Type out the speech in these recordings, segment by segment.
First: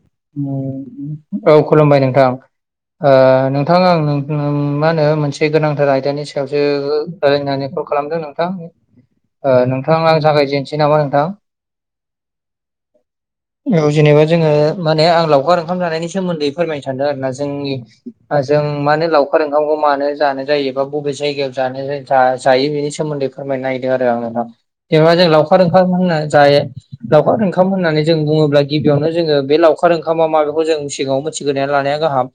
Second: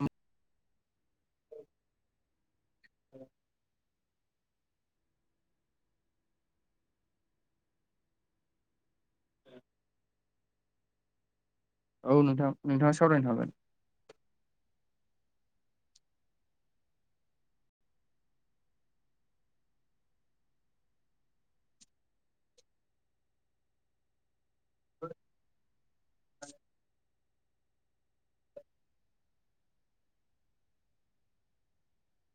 औ उम औ खुलुमबाय नोंथां नोंथां आं मा होनो मोनसे गोनांथार आयदानि सायावसो रायलायनानै कल खालामदों नोंथां नोंथां आं जागायजेनसै नामा नोंथां औ नोंथां नोंथाङा सावरायनो हागोन औ जेनेबा जोङो माने आं लावखार ओंखाम जानायनि सोमोन्दै फोरमायनो सानदों आरोना जोंनि जों मानो लावखार ओंखामखौ मानो जानाय जायो बा बबे जायगायाव जानो जायो बेनि सोमोन्दै फोरमायनो नागेरदों आरो ना आंङो ना जेनेबा जों लावखार ओंखाम होनना जायो लावखार ओंखाम होननानै जों बुङोब्ला गि बेयावनो जोङो बे लावखार ओंखामा मा बेखौ जों सिगाङाव मिथिग्रोनानै लानाया गाहाम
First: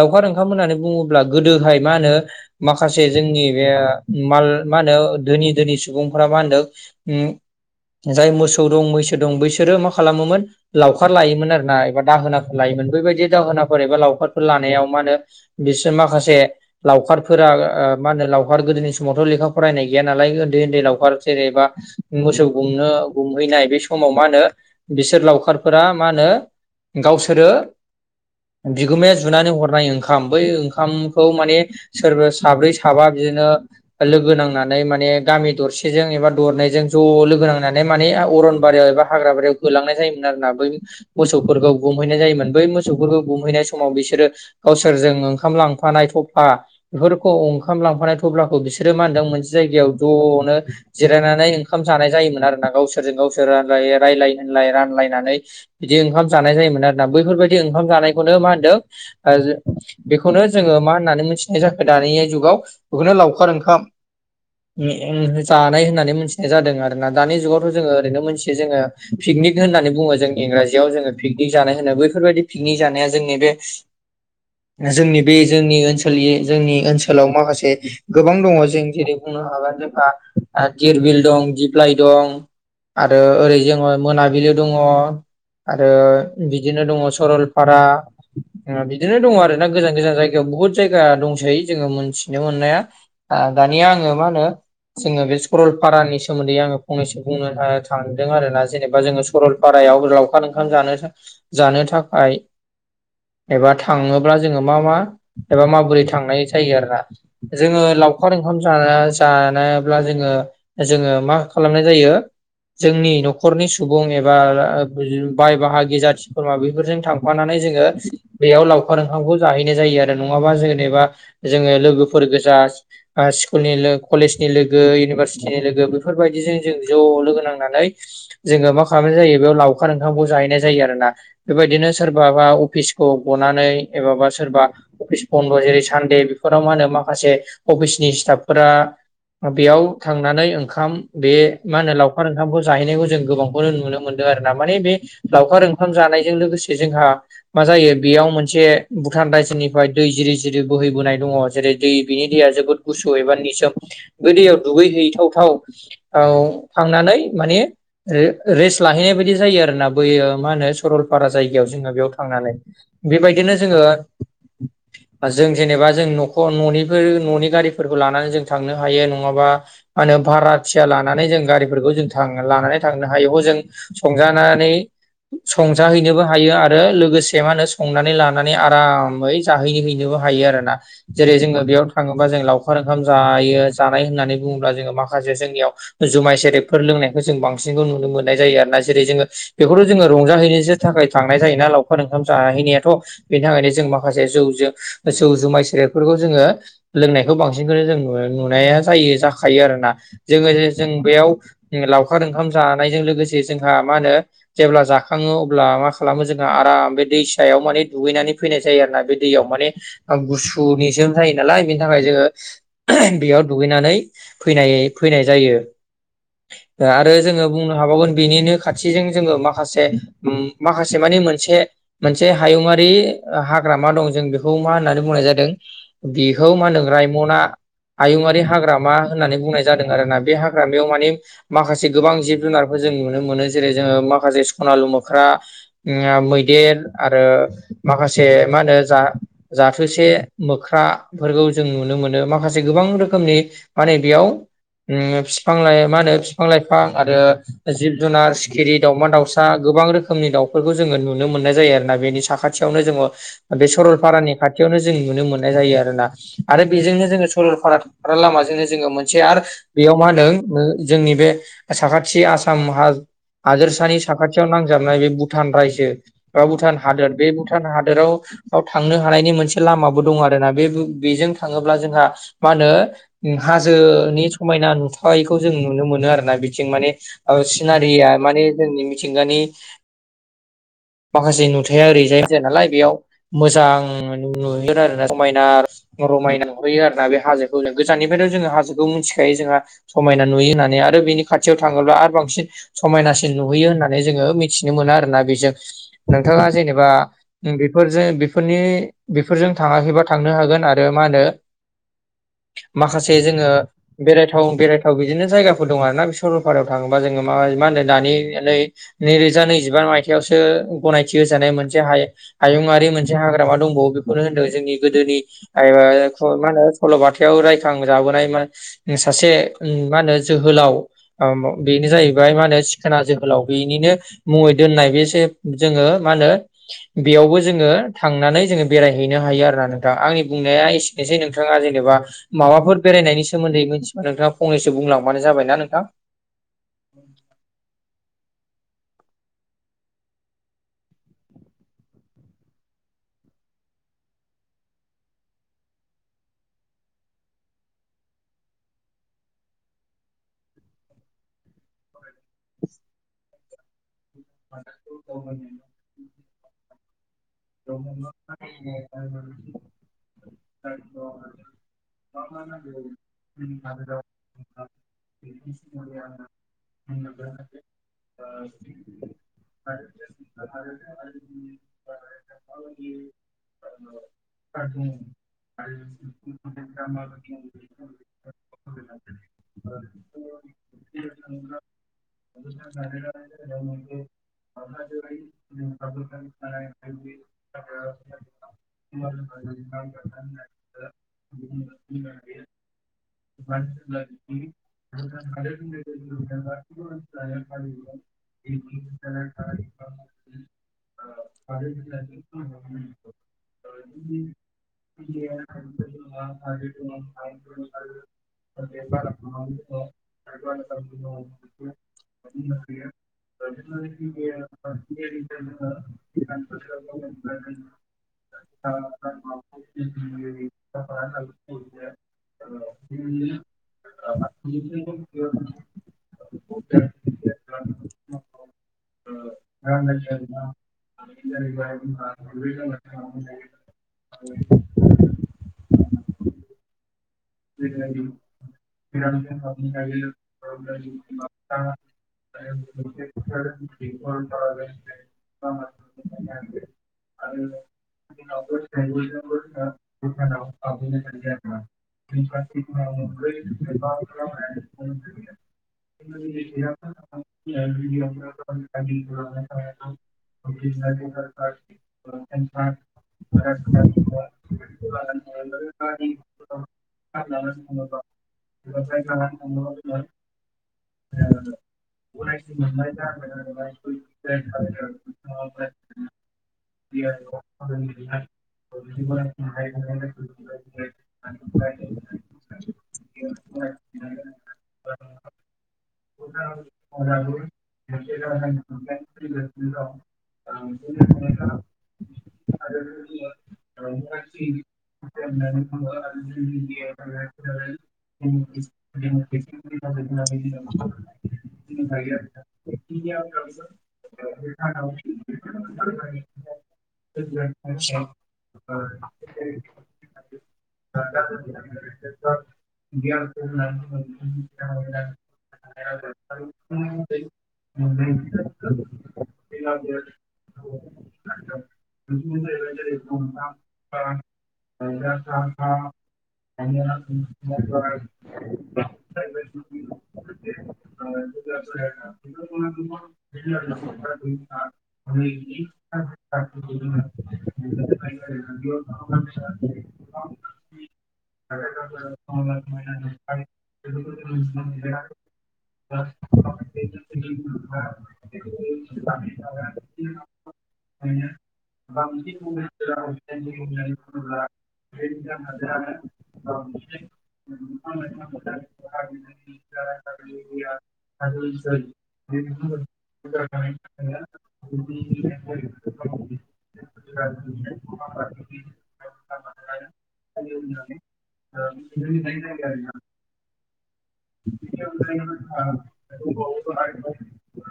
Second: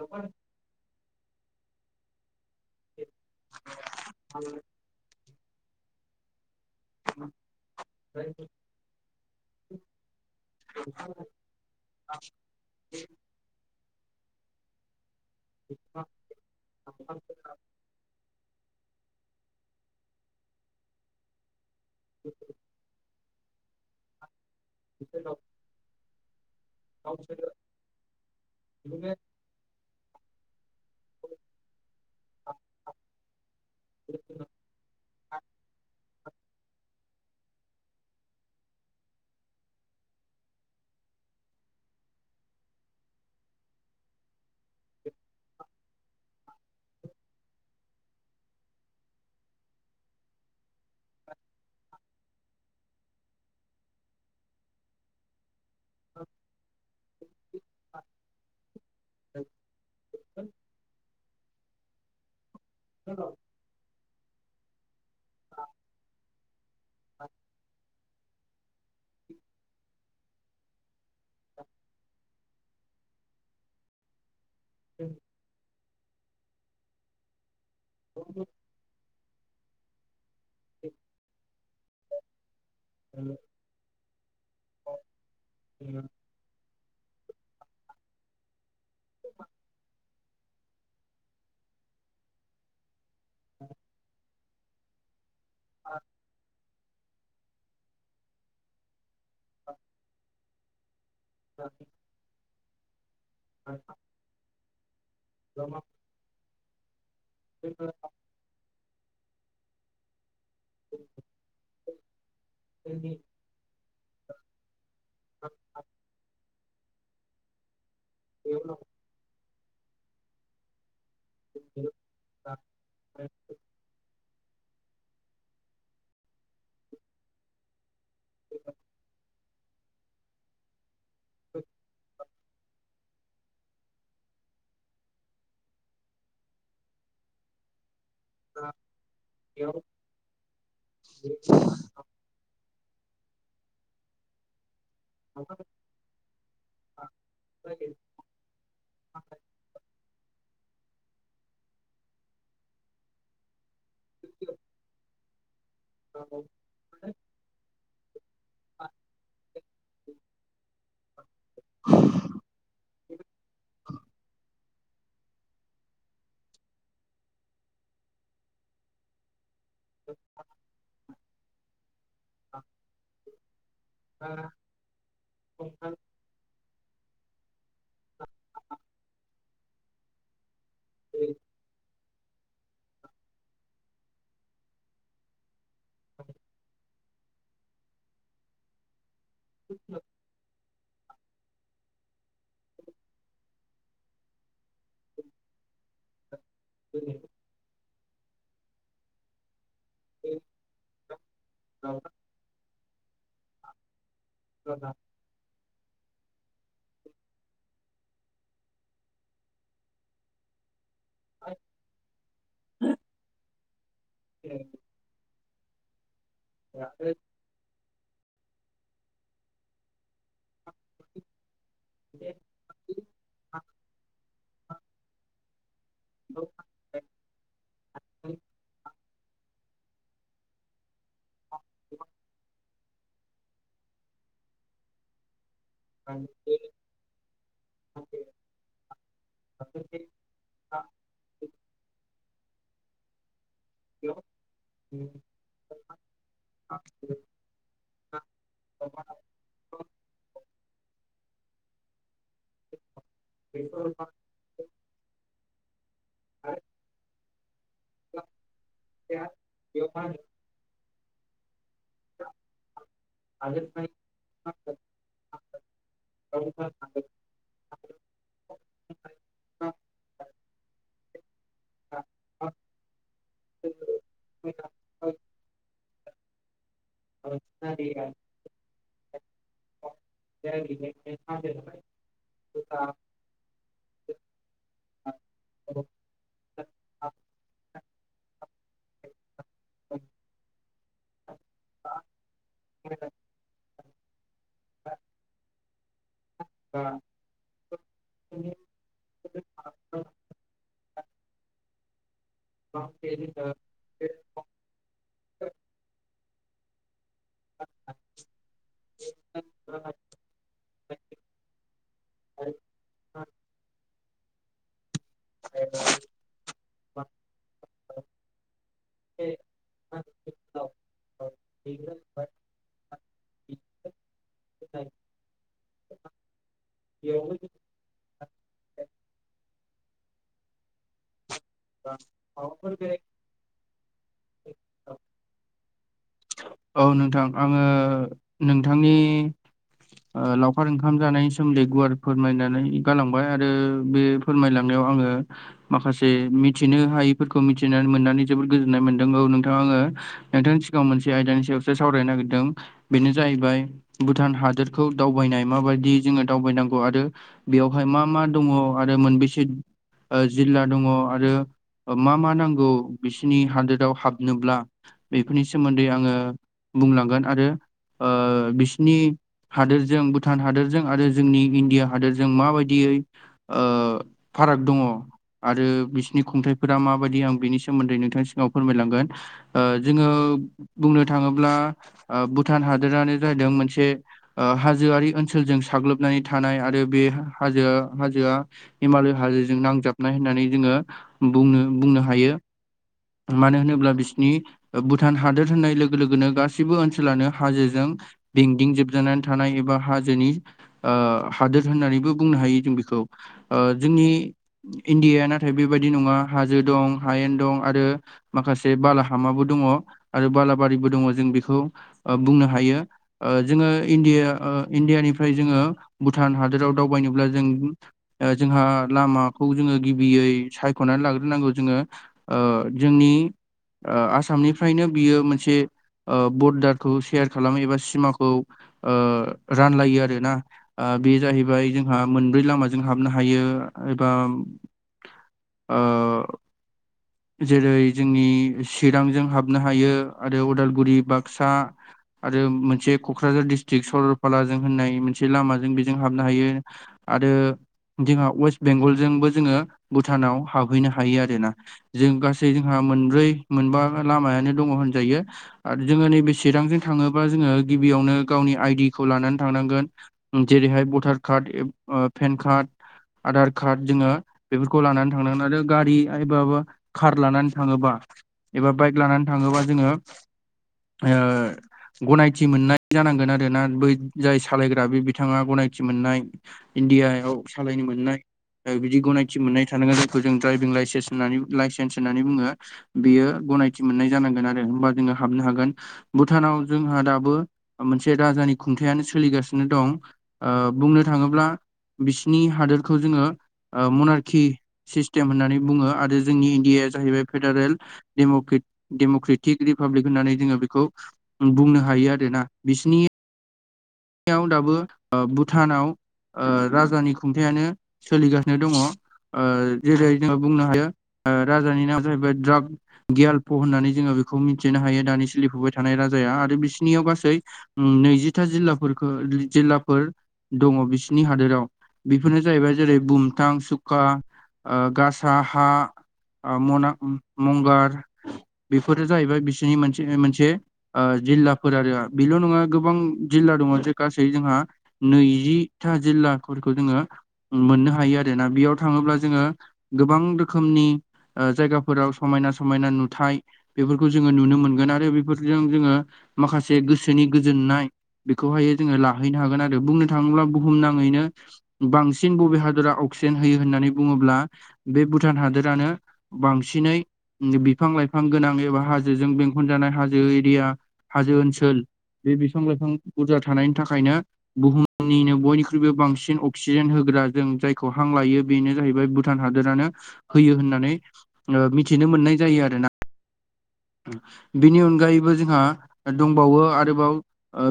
लावखार ओंखाम होननानै बुङोब्ला गोदोहाय मा होनो माखासे जोंनि बे माल मा होनो धोनि धोनि सुबुंफोरा मा होनदों उम जाय मोसौ दं मैसो दं बैसोरो मा खालामोमोन लावखार लायोमोन आरोना एबा दाहोनाफोर लायोमोन बेबायदि दाहोनाफोर एबा लावखारफोर लानायाव मा होनो बिसोर माखासे लावखारफोरा मा होनो लावखार गोदोनि समावथ' लेखा फरायनाय गैया नालाय उन्दै उन्दै लावखार जेरेबा मोसौ गुमनो गुमहैनाय बे समाव मा होनो बिसोर लावखार फोर मा होनो गावसोरो बिगोमाया जुनानै हरनाय ओंखाम बै ओंखामखौ माने सोरबा साब्रै साबा बिदिनो लोगो नांनानै माने गामि दरसेजों एबा दरनैजों ज' लोगो नांनानै माने अरनबारियाव एबा हाग्राबारियाव होलांनाय जायोमोन आरो ना बै मोसौफोरखौ गुमहैनाय जायोमोन बै मोसौफोरखौ गुमहैनाय समाव बिसोरो गावसोरजों ओंखाम लांफानाय थफा बेफोरखौ ओंखाम लांफानाय थब्लाखौ बिसोरो मा होनदों मोनसे जायगायाव ज'नो जिरायनानै ओंखाम जानाय जायोमोन आरोोना गावसोरजों गावसोर रायलाय होनलाय रानलायनानै बिदि ओंखाम जानाय जायोमोन आरो ना बैफोरबायाददि ओंखाम जानायखौनो मा होनदों बेखौनो जोङो मा होननानै मोनथिनाय जाखो दानि जुगाव बेखौनो लावखार ओंखाम जानाय होननानै मिथिनाय जादों आरोना दानि जुगावथ' जोङो ओरैनो मोनथियो जोङो पिकनिक होननानै बुङो जों इंराजियाव जोङो पिकनिक जानाय होनो बैफोरबायदि पिकनिक जानाया जोंनि बे जोंनि बे जोंनि ओनसोल ओनसोल जोंनि ओनसोलाव माखासे गोबां दङ' जों जेरै बुंनो हागोन जोंहा दिरबिल दं दिप्लाइ दं आरो ओरै जोङो मोनाबिलि दङ' आरो बिदिनो दंङ' सरलपारा बिदिनो दंङ' आरो ना गोजान गोजान जायगायाव बहुद जायगा दंसै जोङो मोनथिनो मोननाया दानिया आङो मा होनो जोङो बे सकरलपारानि सोमोन्दै आङो फंनैसो बुंनो थांदों आरो ना जेनेबा जोङो सरलपारायाव लावखार ओंखाम जानो जानो थाखाय एबा थाङोब्ला जोङो मा मा एबा माबोरै थांनाय जायो आरोना जोङो लावखार ओंखाम जा जानोब्ला जोङो जोङो मा खालामनाय जायो जोंनि न'खरनि सुबुं एबा बाय बाहागि जाथि खुरमा बेफोरजों थांफानानै जोङो बेयाव लावखार ओंखामखौ जाहैनाय जायो आरो नङाबा जेनेबा जोङो लोगोफोर गोजा स्कुलनि कलेजनि लोगो इउनिभारसिटिनि लोगो बेफोरबायदिजों जों ज' लोगो नांनानै जोङो मा खालामनाय जायो बेयाव लावखार ओंखामखौ जाहैनाय जायो आरो ना बेबायदिनो सोरबा माबा अफिसखौ गनानै एबा बा सोरबा अफिस बन्द' जेरै सानदे बेफोराव मा होनो माखासे अफिसनि स्टाफ फोरा बेयाव थांनानै ओंखाम बे मा होनो लावखार खार ओंखामखौ जाहैनायखौ जों गोबांखौनो नुनो मोन्दों आरो ना। माने बे लावखार ओंखाम जानायजों लोगोसे जोंहा मा जायो बेयाव मोनसे भुटान रायजोनिफ्राय दै जिरि जिरि बोहैबोनाय दङ जेरै दै बिनि दैया जोबोद गुसु एबा निजोम। बै दैयाव दुगै हैथावथाव औ थांनानै माने रे-रेस लाहैनाय बायदि जायो आरोना बैयो मा होनो सरलपारा जायगायाव जोङो बेयाव थांनानै। बेबायदिनो जोङो आ जों जेनेबा जों न'ख' न'निफोर न'नि गारिफोरखौ लानानै जों थांनो हायो नङाबा मानो भारा थिया लानानै जों गारिफोरखौ जों थां लानानै थांनो हायो। हजों संजानानै संजाहैनोबो हायो आरो लोगोस जे मानो संनानै लानानै आरामै जाहै हैैनोबो हायो आरो ना। जेरै जोङो बेयाव थाङोबा जों लावखार ओंखाम जायो जानाय होननानै बुङोब्ला जोङो माखासे जोंनियाव जुमाय सेरेबफोर लोंनायखौ जों बांसिनखौ नुनो मोननाय जायो आरना। जेरै जोङो बेखौथ' जोङो रंजाहैनोसो थाखाय थांनाय जायोना लावखार ओंखाम जाहैनायाथ'। बिन थाखायनो जों माखासे जौ जों जौ जुमाय सेरेफोरखौ जोङो लोंनायखौ बांसिनखौनो जों नु-नुनाया जायो जाखायो आरो ना। जोङो जे जों बैयाव लावखार ओंखाम जानायजों लोगोसे जोंहा मा होनो जेब्ला जा खाङो अब्ला मा खालामो जोंहा आराम बे दैसायाव माने दुगैनानै फैनाय जायो आरोना बे दैयाव। माने आ गुसु नि जों जायो नालाय बिनि थाखाय जोङो बेयाव दुगैनानै फैनाय फैनाय जायो ओ आरो जोङो बुंनो हाबावगोन बिनिनो खाथिजों जोङो माखासे उम माखासे मानि मोनसे मोनसे हायुंङारि हाग्रामा दं जों बेखौ मा होननानै बुंनाय जादों बिखौ मानदों रायमना आयुआरि हाग्रामा होननानै बुंनाय जादों आरोना बे हाग्रामायाव माने माखासे गोबां जिब जुनार खौ जों नुनो मोनो। जेरै जोङो माखासे सनालु मोख्रा ओंआ मैदेर आरो माखासे मा होनो जा जाथोसे मोख्राफोरखौ जों नुनो मोनो। माखासे गोबां रोखोमनि माने बेयाव उम फिफां लाइ मानो फिफां लाइफां आरो जिब जुनार सिखिरि दावमा दाउसा गोबां रोखोमनि दाउफोरखौ जोङो नुनो मोननाय जायो आरो ना बेनि स साखाथियावनो जोङो बे सरलपारानि खाथियावनो जों नुनो मोननाय जायो आरोना आरो बेजोंनो जोङो सरलपारा ग्रा लामाजोंनो जोङो मोनसे आर बेयाव मा होनदों जोंनि बे साखाथि आस [unintelligible] हादोरसानि साखाथियाव नांजाबनाय बे भुटान रायजो बा भुटान हादोर बे भु टान हादोराव आव थांनो हानायनि मोनसे लामाबो दं आरोना बे बो बेजों थाङोब्ला जोंहा मानो हाजोनि समायना नुथायखौ जों नुनो मोनो आरो ना बिथिं माने ओ सिनारिया मानि जोंनि मिथिंगानि [inaudible] माखासे नुथाया ओरैजाय जाया नालाय बेयाव मोजां नुगोन आरोना समायना रमायना नुहोयो आरोना बे हाजोखौनो गोजाननिफ्रायथ' जोङो हाजोखौ मोन्थि खायो जोंहा समायना नुयो होननानै आरो बिनि खाथियाव थाङोब्ला आरो बांसिन समायना सि सिन नुहैयो होननानै जोङो मिथिनो मोना आरोना बेजों। नोंथाङा जेनेबा जों बेफोरजे बेफोरनि बेफोरजों थाङाखैबा थांनो हागोन आरो मानो माखासे जोङो बेरायथाव बेरायथाव बिदिनो जायगाफोर दं आरोना बे सरलपारायाव बा जोङो मा मानो दानि एनै नैरोजा नैजिबा मायथायाइयावसो गनायथि होजानाय मोनसे हायो। हायुङारि मोनसे हाग्रामा दंबावो बेखौनो होनदों जोंनि गोदोनि मा होनो सल'बथायाव रायखांजाबोनाय म सासे औ मा होनो जोहोलाव बेनो जाहैबाय मा होनो सिखोना जोहोलाव बेनिनो मुवै दोननाय बेसे जोङो मा होनो बेयावबो जोङो थांनानै जोङो बेरायहैनो हायो। आरो ना नोंथां आंनि बुंनाया एसेनोसै नोंथाङा जेनेबा माबाफोर बेरायनायनि सोमोन्दै मोन। नोंथाङा फंनैसो बुंलांबानो जाबाय ना नोंथां? औ नोंथां आङो नोंथांनि। लावखार ओंखाम जानायनि सोम्दै गुवार फोरमायनानै गालांबाय आरो बे फोरमायलांनायाव आङो माखासे मिथिनो हायिफोरखौ मिथिनानै मोननानै जोबोर गोजोननाय मोनदों औ नोंथाङा आङो। नोंथांनि सिगाङाव मोनसे आयदानि सायावसो सावरायनो नागिरदों बेनो जाहैबाय। भुटान हादोरखौ दावबायनाय माबायदि जोङो दावबायनांगौ आरो। बेवहाय मा मा दङ आरो मोनबेसे जिल्ला दङ आरो मा मा नांगौ बिसोरनि हादोराव हाबनोब्ला बे फोरनि सोमोन्दै आङो बुंलांगोन आरो बिसिनि हादोरजों भुटान हादोरजों आरो जोंनि इण्डिया हादोरजों माबायदियै ओ फाराग दङ। आरो बिसिोरनि खुंथाइफोरा माबायदि आं बिनि सोमोन्दै नोंथांनि सिगाङाव फोरमायलांगोन। जोङो बुंनो थाङोब्ला भुटान हादोरानो जादों मोनसे। हाजोआरि ओनसोलजों साग्लोबनानै थानाय आरो बे हाजोआ हाजोआ हिमालय हाजोजों नांजाबनाय होननानै जोङो बुंनो बुंनो हायो। [inaudible] मानो होनोब्ला बिसिोरनि भुटान हादोर होननाय लोगो लोगोनो गासैबो ओनसोलानो हाजोजों। बेंदिं जोबजानानै थानाय एबा हाजोनि हादोर होननानैबो बुं बुंनो हायो जों बेखौ जोंनि इणडियाया नाथाय बेबायादि नङा हाजो दं हायेन दं। आरो माखासे बालाहामाबो दङ आरो बालाबारिबो दङ जों बेखौ बुंनो हायो जोङो इण्डिया इण्डियानिफ्राय जोङो भुटान हादोराव दावबायनोब्ला जों जोंहा लामाखौ जोङो गिबियै सायख'नानै लाग्रोनांगौ जोङो। ओ जोंनि [unintelligible] आसामनिफ्रायनो बियो मोनसे बरडारखौ सेयार खालामो एबा सिमाखौ रानलायो आर ना बे जाहैबाय जोंहा मोनब्रै लामाजों हाबनो हायो। एबा [unintelligible] ओ। जेरै जोंनि चिरांजों हाबनो हायो आरो अदालगुरि बाक्सा आरो मोनसे क'क्राझार दिस्ट्रिक सरलपालाजों होननाय मोनसे लामाजों बेजों हाबनो हायो। आरो जोंहा वेस्ट बेंगलजोंबो जोङो भुटानाव हाबहैनो हायो आरोना। जों गासै जोंहा मोनब्रै मोनबा लामायानो दङ होनजायो आरो जोङो नैबे चिरां थाङोबा जोङो गिबियावनो गावनि आइडि खौ लानानै थांनांगोन जेरैहाय भटार कार्ड पेन फ कार्ड [unintelligible] आधार कार्ड जोङो बेफोरखौ लानानै थांनांगोन आरो गारि एबा कार लानानै थाङोबा एबा बाइक लानानै थाङोबा जोङो [unintelligible] गनायथि मोननाय जानांगोन आरोना बै जाय सालायग्रा बे बिथाङा गनायथि मोननाय। इण्डियाआव सालायनो मोननाय बिदि गनायथि मोननाय थानांगोन जायखौ जों ड्राइभिं लाइन्स होननानै लाइसेन्स होननानै बुङो बेयो गनायथि मोननाय जानांगोन आरो होमबा जोङो हाबनो हागोन भुटानाव जोंहा दाबो मोनसे राजानि खुंथायानो सोलिगासिनो दं ओ बुंनो थाङोब्ला बिसिनि हादोरखौ जोङो ओ मनारखि सिस्टेम होननानै बुङो आरो जोंनि इन डिया जाहैबाय फेडारेल डेम डेम'क्रेटिक रिपाब्लिक होननानै जोङो बेखौ बुंनो हायो आरोना बिसिनि याव दाबो भुटानाव ओ राजानि खुंथायानो सोलिगासिनो दङ ओ जेरै जों बुंनो हायो ओ राजानि नामा जाहैबाय ड्राग गियल्प' होननानै जोङो बेखौ मिथिनो हायो दानि सोलिफुबाय थानाय राजाया आरो बिसिनियाव गासै नैजिथा जिल्ला फोरखो जिल्लाफोर दङ बिसिनि हादोराव बेफोरनो जाहैबाय जेरै बुमथां सुखा ओ गासा हा हा मना मंगार बेफोर जाहैबाय बिसिनि मोनसे मोनसे ओ जिल्लाफोर आरो बेल' नङा गोबां जिल्ला दङ जे गासै जोंहा नैजिथा जिल्लाफोरखौ जोङो मोननो हायो आरो ना बेयाव थाङोब्ला जोङो गोबां रोखोमनि ओ जायगाफोराव समायना समायना नुथाय बेफोरखौ जोङो नुनो मोनगोन आरो बेफोरजों जोङो माखासे गोसोनि गोजोननाय बेखौहायो जोङो लाहैनो हागोन आरो बुंनो थाङोब्ला बुहुमनाङैनो बांसिन बबे हादरा अक्सि जेन होयो होननानै बुङोब्ला बे भुटान हादोरानो बांसिनै बिफां लाइफां गोनां एबा हाजो जों बें बेंखन जानाय हाजो एरिया हाजो ओनसोल बे बिफां लाइफां बुरजा थानायनि थाखायनो बुहुमनिनो बयनिख्रुइबो बांसिन अक्सिजेन होग्रा जों जायखौ हां लायो बेनो जाहैबाय भु टान हादोरानो होयो होननानै मिथिनो मोननाय जायो आरोना बिनि अनगायैबो जोंहा दंबावो आरोबाव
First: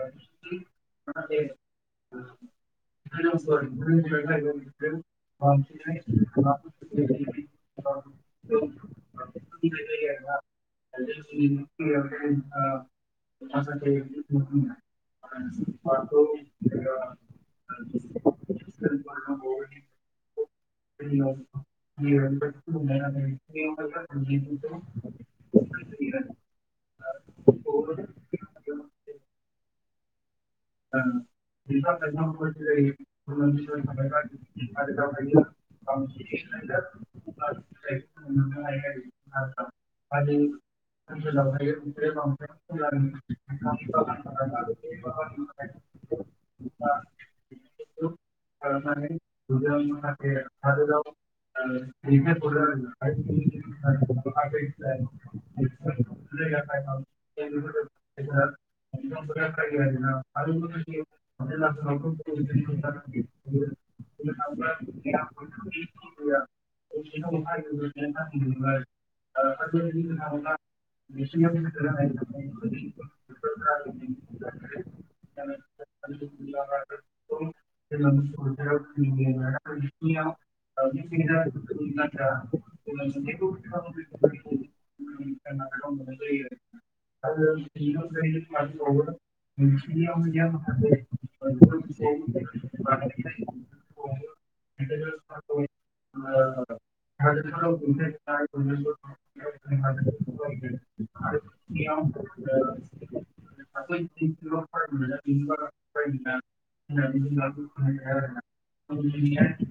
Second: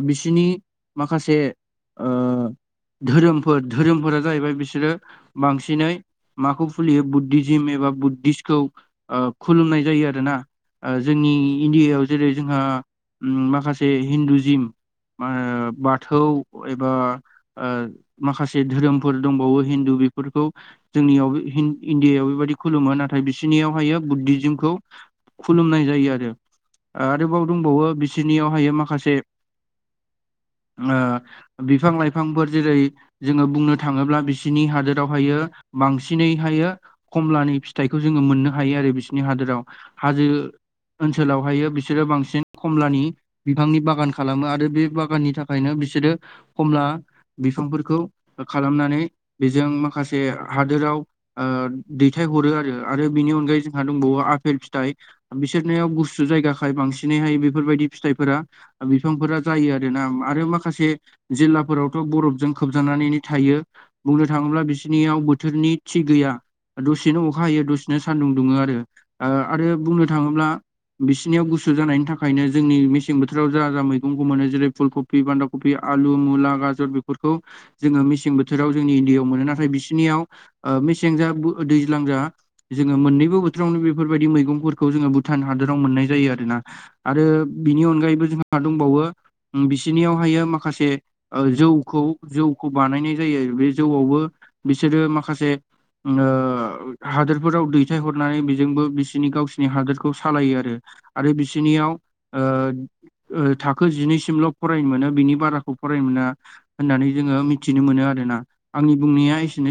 बिसिनि नि माखासे ओ धोरोमफोर धोरोमफोरा जाहैबाय बिसोरो बांसिनै माखौ फुलियो बुद्धिजि एबा बुद्धिसतखौ ओ खुलुमनाय जायो आरोना जोंनि इण्डियायाव जेरै जोंहा माखासे हिन्दुजिम मा होनो बाथौ एबा ओ माखासे धोरोमफोर दंबावो हिन्दु बे फोरखौ जोंनियाव इण्डियायाव बेबायदि खुलुमो नाथाय बिसिनियावहायो बुद्धिजिमखौ खुलुमनाय जायो आरो आरोबाव दंबावो बिसिनियावहायो माखासे ओ बिफां लाइफांफोर जेरै जोङो बुंनो थाङोब्ला बिसिनि हादोरावहायो बांसिनैहायो कमलानि फिथाइखौ जोङो मोननो हायो आरो बिसिनि हादोराव हाजो ओनसोलावहायो बिसोरो बांसिन कमलानि बिफांनि बागान खालामो आरो बे बागाननि थाखायनो बिसोरो कमला बिफांफोरखौ खालामनानै बेजों माखासे हादोराव ओ दैथायहरो आरो आरो बिनि अनगायै जोंहा दंबावो आपेल फिथाइ बिसोरनियाव गुसु जायगा खाय बांसिनैहाय बेफोरबायदि फिथाइफोरा बिफांफोरा जायो आरो ना आरो माखासे जिल्लाफोरावथ' बरफजों खोबजानानैनो थायो बुंनो थाङोब्ला बिसिनियाव बो थोरनि थि गैया दसेनो अखा हायो दसेनो सान्दुं दुङो आरो आरो बुंनो थाङोब्ला बिसिनियाव गुसु जानायनि थाखायनो जोंनि मेसें बोथोराव जा जा मैगंखौ मोनो जेरै फुल क फि बान्दा कफि आलु मुला गाजर बेफोरखौ जोङो मेसें बोथोराव जोंनि इण्डियायाव मोनो नाथाय बिसिनियाव ओ मेसें जा दैज्लां जा जोङो मोननैबो बोथोरावनो बेफोरबायदि मैगंफोर खौ जोङो भुटान हादोराव मोननाय जायो आरोना आरो बिनि अनगायैबो जोंहा दंबावो बिसोरनियावहायो माखासे जौखौ जौखौ बानायनाय जायो बे जौआवबो बिसोरो माखासे हादोरफोराव दैथाय हरनानै बेजोंबो बिसोरनि गावसि नि हादोरखौ सालायो आरो आरो बिसिनियाव थाखो जिनैसिमल' फरायनो मोनो बिनि बाराखौ फरायनो मोना होननानै जोङो मिथिनो मोनो आरोना आंनि बुंनाया एसेनोसै